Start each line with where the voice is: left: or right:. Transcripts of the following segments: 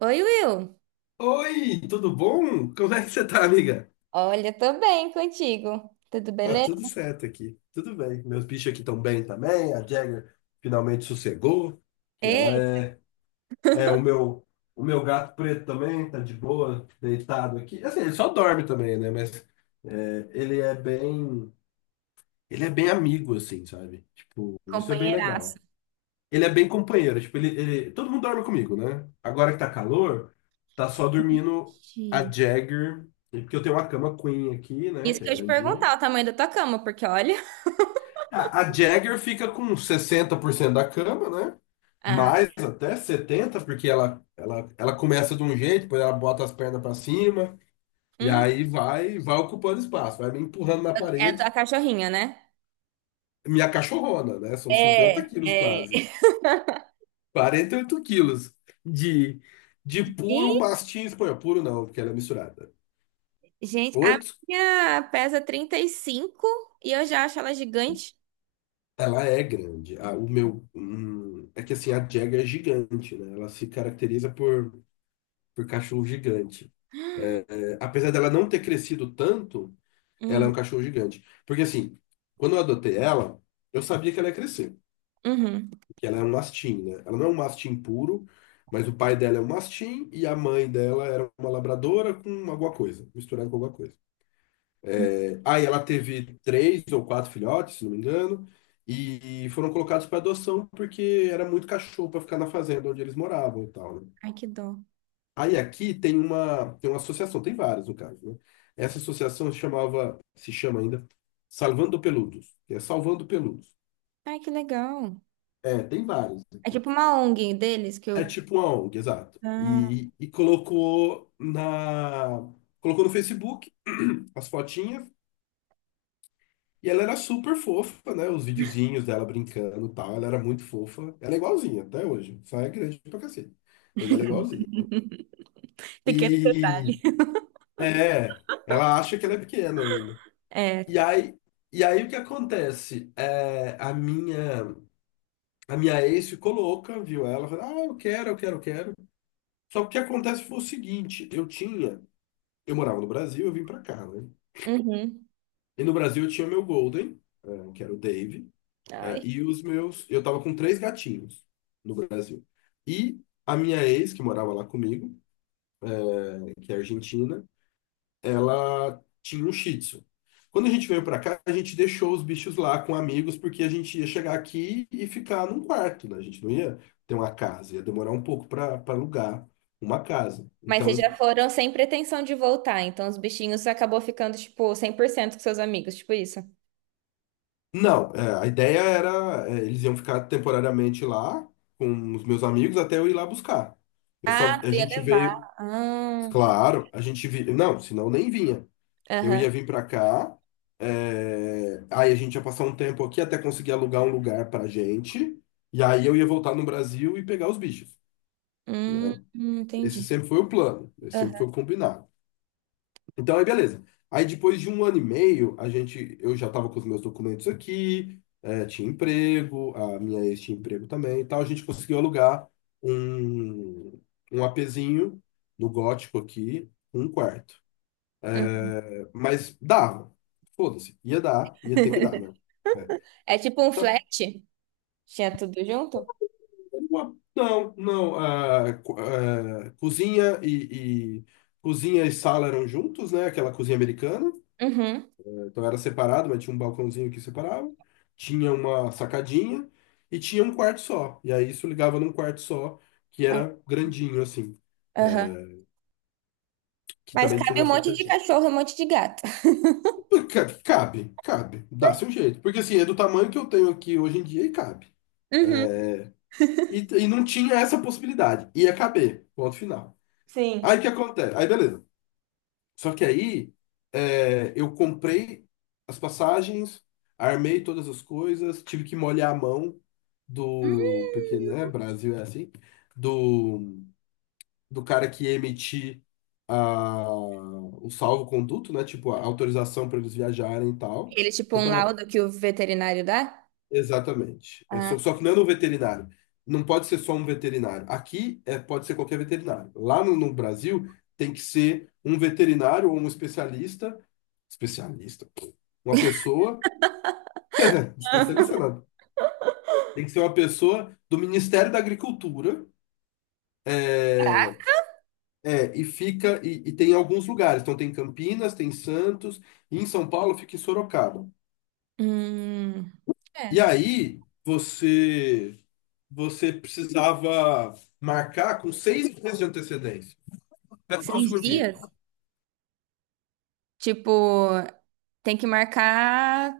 right: Oi, Will.
left: Oi, tudo bom? Como é que você tá, amiga?
right: Olha, tô bem contigo. Tudo
left: Tá
right: beleza?
left: tudo certo aqui, tudo bem. Meus bichos aqui estão bem também. A Jagger finalmente sossegou, que ela
right: Ei,
left: é o meu gato preto também tá de boa, deitado aqui. Assim, ele só dorme também, né? Mas ele é bem amigo, assim, sabe? Tipo, isso é bem
right: companheiraço.
left: legal. Ele é bem companheiro, tipo, todo mundo dorme comigo, né? Agora que tá calor, tá só dormindo
right: Ixi.
left: a Jagger, porque eu tenho uma cama queen aqui, né,
right: Isso
left: que é
right: que eu ia te
left: grandinha.
right: perguntar, o tamanho da tua cama, porque olha.
left: A Jagger fica com 60% da cama, né?
right: Ah,
left: Mais até 70%, porque ela começa de um jeito, depois ela bota as pernas pra cima, e
right: hum,
left: aí vai ocupando espaço, vai me empurrando na
right: é a tua
left: parede.
right: cachorrinha, né?
left: Minha cachorrona, né? São cinquenta
right: É,
left: quilos
right: é.
left: quase. 48 quilos de, de puro
right: Ih,
left: mastim espanhol. Puro não, porque ela é misturada.
right: gente, a
left: Oito,
right: minha pesa 35 e cinco e eu já acho ela gigante.
left: ela é grande. É que assim, a Jagger é gigante, né? Ela se caracteriza por cachorro gigante. É, apesar dela não ter crescido tanto, ela é
right: Hum,
left: um cachorro gigante. Porque assim, quando eu adotei ela, eu sabia que ela ia crescer,
right: uhum,
left: que ela é um mastim, né? Ela não é um mastim puro, mas o pai dela é um mastim e a mãe dela era uma labradora com alguma coisa, misturada com alguma coisa.
right: hum.
left: Aí ela teve três ou quatro filhotes, se não me engano, e foram colocados para adoção porque era muito cachorro para ficar na fazenda onde eles moravam e tal, né?
right: Ai, que dó.
left: Aí aqui tem uma, associação, tem várias no caso, né? Essa associação se chamava, se chama ainda Salvando Peludos, que é Salvando Peludos.
right: Ai, que legal.
left: É, tem várias
right: É
left: aqui.
right: tipo uma ONG deles que
left: É
right: eu.
left: tipo uma ONG, exato.
right: Ah,
left: E colocou no Facebook as fotinhas. E ela era super fofa, né? Os videozinhos dela brincando e tal. Ela era muito fofa. Ela é igualzinha até hoje. Só é grande pra cacete. Mas ela é igualzinha.
right: pequeno
left: E
right: detalhe.
left: é, ela acha que ela é pequena ainda.
right: É.
left: E aí, e aí, o que acontece? A minha ex ficou louca, viu? Ela falou, ah, eu quero, eu quero, eu quero. Só que o que acontece foi o seguinte, eu morava no Brasil, eu vim pra cá, né?
right: Uhum.
left: E no Brasil eu tinha o meu Golden, que era o Dave,
right: Ai.
left: e os meus. Eu tava com três gatinhos no Brasil. E a minha ex, que morava lá comigo, né, que é argentina, ela tinha um Shih Tzu. Quando a gente veio pra cá, a gente deixou os bichos lá com amigos, porque a gente ia chegar aqui e ficar num quarto, né? A gente não ia ter uma casa, ia demorar um pouco pra alugar uma casa.
right: Mas vocês
left: Então.
right: já foram sem pretensão de voltar, então os bichinhos acabou ficando, tipo, 100% com seus amigos, tipo isso.
left: Não, a ideia era, eles iam ficar temporariamente lá com os meus amigos até eu ir lá buscar. Eu só,
right: Ah,
left: a
right: tu ia
left: gente veio,
right: levar. Ah,
left: claro, não, senão nem vinha. Eu
right: aham.
left: ia vir pra cá, aí a gente ia passar um tempo aqui até conseguir alugar um lugar pra gente, e aí eu ia voltar no Brasil e pegar os bichos. Esse
right: Entendi.
left: sempre foi o plano, esse sempre
right: Aham.
left: foi o combinado. Então, aí beleza. Aí depois de um ano e meio, a gente, eu já estava com os meus documentos aqui, tinha emprego, a minha ex tinha emprego também e tal. A gente conseguiu alugar um, um apezinho no Gótico aqui, um quarto.
right: Hum.
left: É, mas dava. Foda-se. Ia dar, ia ter que dar, né? É.
right: É tipo um
left: Tá.
right: flat? Tinha tudo junto?
left: Não, não. Cozinha e sala eram juntos, né? Aquela cozinha americana.
right: Uhum.
left: Então era separado, mas tinha um balcãozinho que separava, tinha uma sacadinha e tinha um quarto só. E aí isso ligava num quarto só, que
right: Ah,
left: era grandinho, assim,
right: aham.
left: que
right: Mas
left: também tinha
right: cabe
left: uma
right: um monte de
left: sacadinha.
right: cachorro, um monte de gato.
left: Pô, cabe, cabe, dá se um jeito. Porque assim, é do tamanho que eu tenho aqui hoje em dia e cabe.
right: Uhum.
left: E não tinha essa possibilidade. Ia caber, ponto final. Aí o
right: Sim.
left: que acontece? Aí beleza. Só que aí eu comprei as passagens, armei todas as coisas, tive que molhar a mão do, porque, né, Brasil é assim, do, do cara que ia emitir o salvo-conduto, né, tipo, a autorização para eles viajarem e tal.
right: Ele, é tipo,
left: Então
right: um
left: tava,
right: laudo que o veterinário dá?
left: exatamente. É,
right: Ah.
left: só que não é no veterinário. Não pode ser só um veterinário. Aqui é, pode ser qualquer veterinário. Lá no Brasil tem que ser um veterinário ou um especialista. Especialista, pô. Uma pessoa. Especialista nada. Tem que ser uma pessoa do Ministério da Agricultura. É, é, e fica. E tem em alguns lugares. Então tem Campinas, tem Santos. E em São Paulo fica em Sorocaba.
right: Hum.
left: E
right: É.
left: aí você. Você precisava marcar com 6 meses de antecedência. Espera só um
right: Seis
left: segundinho.
right: dias? Tipo, tem que marcar.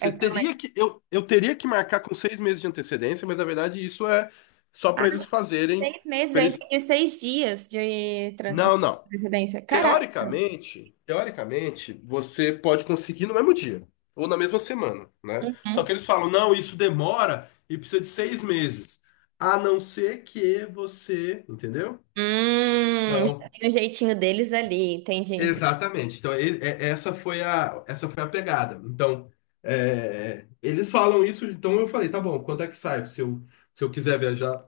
right: É.
left: teria que. Eu teria que marcar com 6 meses de antecedência, mas na verdade isso é só
right: Ah,
left: para eles fazerem.
right: seis meses,
left: Pra
right: eu
left: eles...
right: entendi seis dias de, de
left: Não, não.
right: residência. Caraca.
left: Teoricamente, teoricamente, você pode conseguir no mesmo dia ou na mesma semana, né? Só que
right: Uhum.
left: eles falam, não, isso demora e precisa de 6 meses, a não ser que você, entendeu?
right: Já
left: Então,
right: tem um jeitinho deles ali, entendi.
left: exatamente. Então, essa foi a pegada. Então, eles falam isso. Então, eu falei, tá bom. Quanto é que sai? Se eu quiser viajar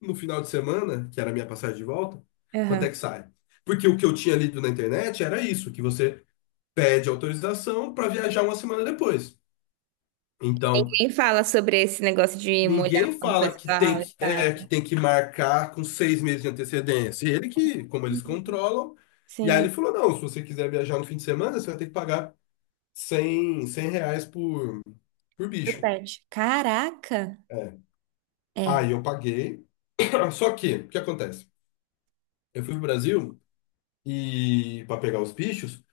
left: no final de semana, que era a minha passagem de volta, quanto é
right: Aham.
left: que sai? Porque o que eu tinha lido na internet era isso, que você pede autorização para viajar uma semana depois. Então,
right: Quem fala sobre esse negócio de molhar
left: ninguém
right: a mão do
left: fala que
right: pessoal
left: tem
right: e
left: que,
right: tal?
left: que tem que marcar com 6 meses de antecedência. Ele que, como eles controlam. E aí
right: Sim,
left: ele falou: não, se você quiser viajar no fim de semana, você vai ter que pagar 100 R$ 100 por
right: do
left: bicho.
right: pet. Caraca!
left: É.
right: É.
left: Aí eu paguei. Só que, o que acontece? Eu fui pro Brasil e para pegar os bichos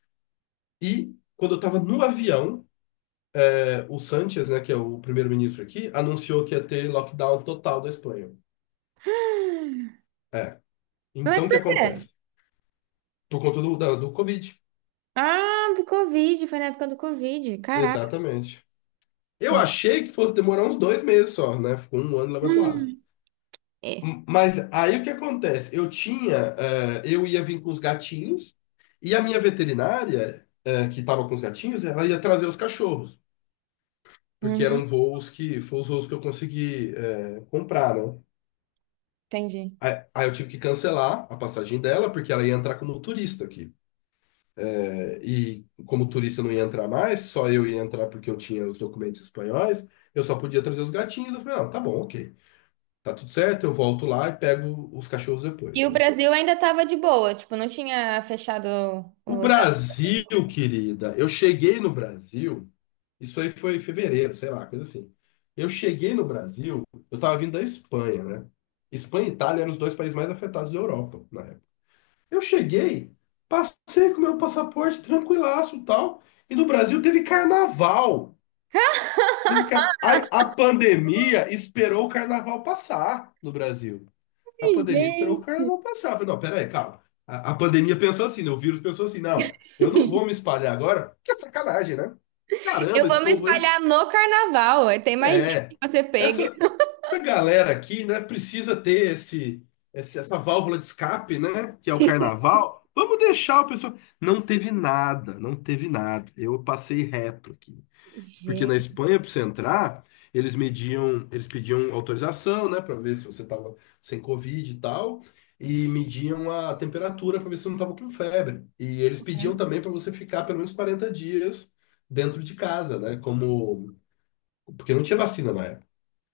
left: e. Quando eu estava no avião, o Sánchez, né, que é o primeiro-ministro aqui, anunciou que ia ter lockdown total da Espanha. É.
right: Mas
left: Então, o que
right: por quê?
left: acontece? Por conta do Covid.
right: Ah, do Covid, foi na época do Covid. Caraca.
left: Exatamente. Eu achei que fosse demorar uns 2 meses só, né? Ficou um ano lá vai pro ar.
right: Hum. É.
left: Mas aí o que acontece? Eu tinha, eu ia vir com os gatinhos e a minha veterinária, que estava com os gatinhos, ela ia trazer os cachorros, porque
right: Uhum,
left: eram voos que, foram os voos que eu consegui, comprar, né?
right: entendi.
left: Aí, eu tive que cancelar a passagem dela, porque ela ia entrar como turista aqui. E como turista eu não ia entrar mais, só eu ia entrar porque eu tinha os documentos espanhóis, eu só podia trazer os gatinhos. Eu falei, não, tá bom, ok. Tá tudo certo, eu volto lá e pego os cachorros
right: E
left: depois,
right: o
left: né?
right: Brasil ainda tava de boa, tipo, não tinha fechado
left: O
right: os. Ai,
left: Brasil, querida, eu cheguei no Brasil, isso aí foi em fevereiro, sei lá, coisa assim. Eu cheguei no Brasil, eu tava vindo da Espanha, né? Espanha e Itália eram os dois países mais afetados da Europa na época. Eu cheguei, passei com meu passaporte tranquilaço e tal, e no Brasil teve carnaval. A pandemia esperou o carnaval passar no Brasil. A pandemia esperou o
right: gente.
left: carnaval passar. Eu falei, não, peraí, calma. A pandemia pensou assim, né? O vírus pensou assim, não, eu não vou me espalhar agora, que é sacanagem, né?
right: Eu
left: Caramba, esse
right: vou me
left: povo aí.
right: espalhar no carnaval. Aí tem mais gente
left: É.
right: que você pega.
left: Essa, essa galera aqui, né, precisa ter essa válvula de escape, né? Que é o carnaval. Vamos deixar o pessoal. Não teve nada, não teve nada. Eu passei reto aqui. Porque na
right: Gente,
left: Espanha, para você entrar, eles mediam, eles pediam autorização, né, para ver se você estava sem Covid e tal, e mediam a temperatura para ver se você não estava com febre. E eles pediam
right: uhum.
left: também para você ficar pelo menos 40 dias dentro de casa, né, como porque não tinha vacina na época.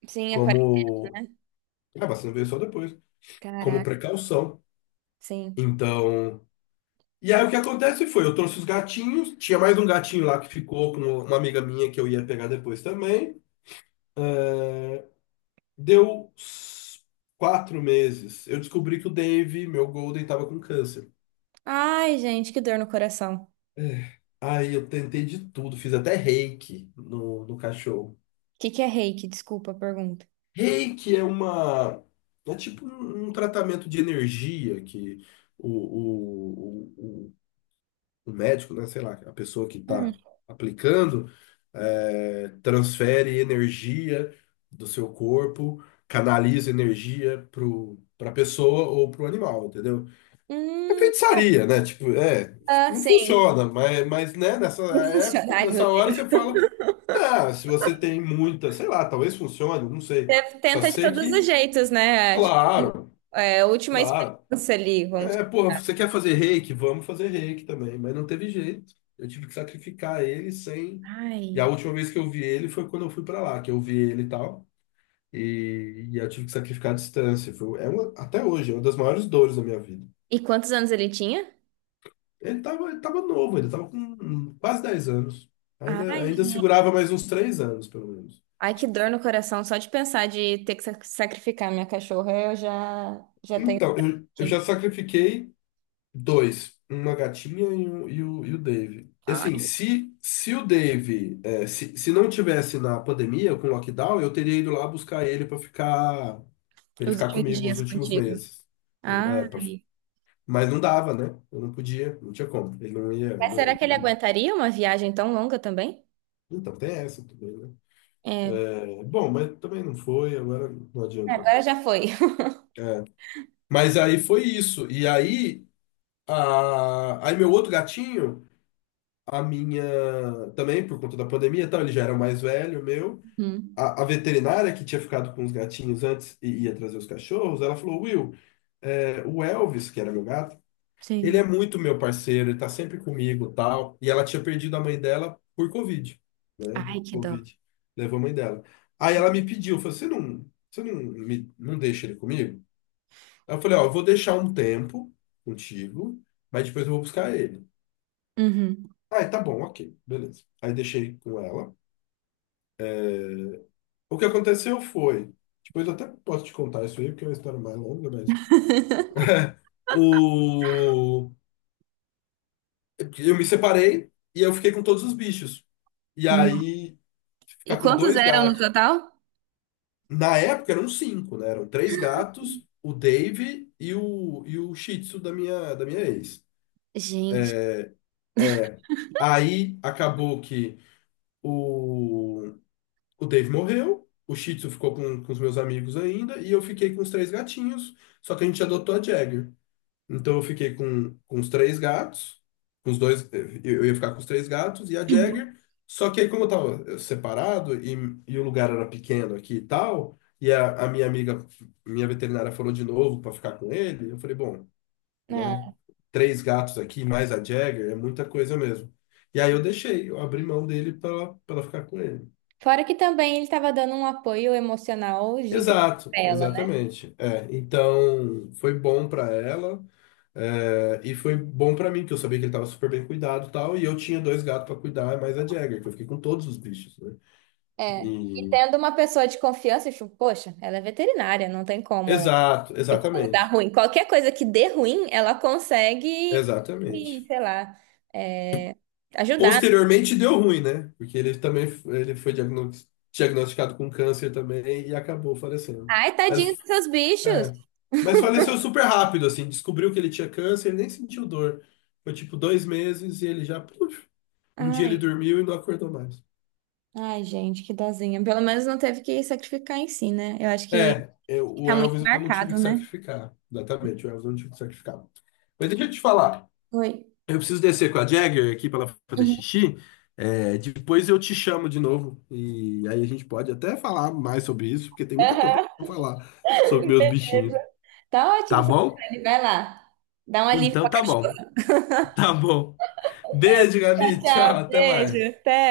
right: Sim, aquarela,
left: Como
right: né?
left: a vacina veio só depois, como
right: Caraca,
left: precaução.
right: sim.
left: Então, e aí o que acontece foi, eu trouxe os gatinhos, tinha mais um gatinho lá que ficou com uma amiga minha que eu ia pegar depois também. Deu s- quatro meses. Eu descobri que o Dave, meu Golden, tava com câncer.
right: Ai, gente, que dor no coração. O
left: Aí eu tentei de tudo, fiz até reiki no cachorro.
right: que que é reiki? Desculpa a pergunta.
left: Reiki é uma. É tipo um, tratamento de energia que o, o, o, o- o médico, né, sei lá, a pessoa que
right: Hum.
left: tá aplicando, transfere energia do seu corpo, canaliza energia pra pessoa ou pro animal, entendeu? É
right: Hum.
left: feitiçaria, né? Tipo,
right: Ah,
left: não
right: sim.
left: funciona, mas né, nessa época,
right: Funcionar, meu
left: nessa hora
right: Deus.
left: você fala, ah, se você tem muita, sei lá, talvez funcione, não sei.
right: Você
left: Só
right: tenta de
left: sei
right: todos os
left: que,
right: jeitos, né? É, tipo,
left: claro,
right: é a última
left: claro.
right: experiência ali, vamos.
left: É, porra, você quer fazer reiki? Vamos fazer reiki também, mas não teve jeito. Eu tive que sacrificar ele sem. E a
right: Ai.
left: última vez que eu vi ele foi quando eu fui pra lá, que eu vi ele e tal. E eu tive que sacrificar a distância. Foi, é uma, até hoje, é uma das maiores dores da minha vida.
right: E quantos anos ele tinha?
left: Ele tava novo, ele estava com quase 10 anos. Ainda,
right: Ai,
left: ainda
right: gente.
left: segurava mais uns 3 anos, pelo menos.
right: Ai, que dor no coração, só de pensar de ter que sacrificar minha cachorra, eu já, já tenho
left: Então, eu
right: aqui.
left: já sacrifiquei dois, uma gatinha e o Dave. E assim,
right: Ai.
left: se o Dave, se não tivesse na pandemia, com o lockdown, eu teria ido lá buscar ele para ficar, pra ele
right: Os
left: ficar
right: últimos
left: comigo os
right: dias
left: últimos
right: contigo.
left: meses. O- é, pra-
right: Ai.
left: mas não dava, né? Eu não podia, não tinha como. Ele não ia.
right: Mas será que ele aguentaria uma viagem tão longa também?
left: Então, tem essa também, né?
right: É.
left: É, bom, mas também não foi, agora não
right: É,
left: adianta.
right: agora já foi.
left: Mas aí foi isso. E aí, aí meu outro gatinho, a minha também por conta da pandemia, e tal, ele já era mais velho, meu.
right: Hum,
left: A veterinária que tinha ficado com os gatinhos antes e ia trazer os cachorros, ela falou: Will, é, o Elvis, que era meu gato, ele é
right: sim.
left: muito meu parceiro, ele tá sempre comigo, tal. E ela tinha perdido a mãe dela por Covid, né?
right: Ai,
left: O
right: que dó.
left: Covid levou a mãe dela. Aí ela
right: Gente.
left: me pediu, falou: você não, me, não deixa ele comigo? Aí eu falei, ó, eu vou deixar um tempo contigo, mas depois eu vou buscar ele.
right: Uhum.
left: Ah, tá bom, ok, beleza. Aí deixei com ela. O que aconteceu foi, depois eu até posso te contar isso aí, porque é uma história mais longa, mas o eu me separei e eu fiquei com todos os bichos. E
right: Nossa.
left: aí
right: E
left: ficar com
right: quantos
left: dois
right: eram no
left: gatos.
right: total?
left: Na época eram cinco, né? Eram três gatos, o Dave e o Shih Tzu da minha ex.
right: Gente.
left: Aí acabou que o O Dave morreu, o Shih Tzu ficou com os meus amigos ainda, e eu fiquei com os três gatinhos, só que a gente adotou a Jagger. Então eu fiquei com os três gatos, com os dois, eh, eu ia ficar com os três gatos e a Jagger, só que aí como eu tava separado e, o lugar era pequeno aqui e tal, e a minha amiga, minha veterinária falou de novo para ficar com ele, eu falei, bom, né,
right: É.
left: três gatos aqui mais a Jagger é muita coisa mesmo. E aí eu deixei, eu abri mão dele para ela pra ela ficar com ele.
right: Fora que também ele estava dando um apoio emocional gigante
left: Exato,
right: pra ela, né?
left: exatamente. É, então foi bom para ela, é, e foi bom para mim, que eu sabia que ele estava super bem cuidado e tal, e eu tinha dois gatos para cuidar, mais a Jagger, que eu fiquei com todos os bichos, né?
right: É. E
left: E-
right: tendo uma pessoa de confiança, tipo, poxa, ela é veterinária, não tem como,
left: Exato,
right: tipo, dar
left: exatamente.
right: ruim. Qualquer coisa que dê ruim, ela consegue, e,
left: Exatamente.
right: sei lá, é, ajudar.
left: Posteriormente deu ruim, né? Porque ele também ele foi diagnosticado com câncer também e acabou falecendo.
right: Ai, tadinho
left: Mas,
right: dos seus bichos.
left: é, mas faleceu super rápido, assim, descobriu que ele tinha câncer, ele nem sentiu dor. Foi tipo 2 meses e ele já. Um dia ele
right: Ai,
left: dormiu e não acordou mais.
right: ai, gente, que dozinha. Pelo menos não teve que sacrificar em si, né? Eu acho que
left: É, o
right: fica muito
left: Elvis eu não tive
right: marcado,
left: que
right: né?
left: sacrificar. Exatamente, o Elvis eu não tive que sacrificar. Mas deixa eu te falar.
right: Oi.
left: Eu preciso descer com a Jagger aqui para ela fazer
right: Uhum.
left: xixi. É, depois eu te chamo de novo. E aí a gente pode até falar mais sobre isso, porque tem muita coisa para
right: Aham,
left: falar sobre meus bichinhos.
right: beleza. Tá
left: Tá
right: ótimo,
left: bom?
right: Franciele. Vai lá. Dá um alívio pra
left: Então tá bom.
right: cachorro.
left: Tá bom. Beijo,
right: Tchau,
left: Gabi.
right: tchau.
left: Tchau, até
right: Beijo.
left: mais.
right: Até.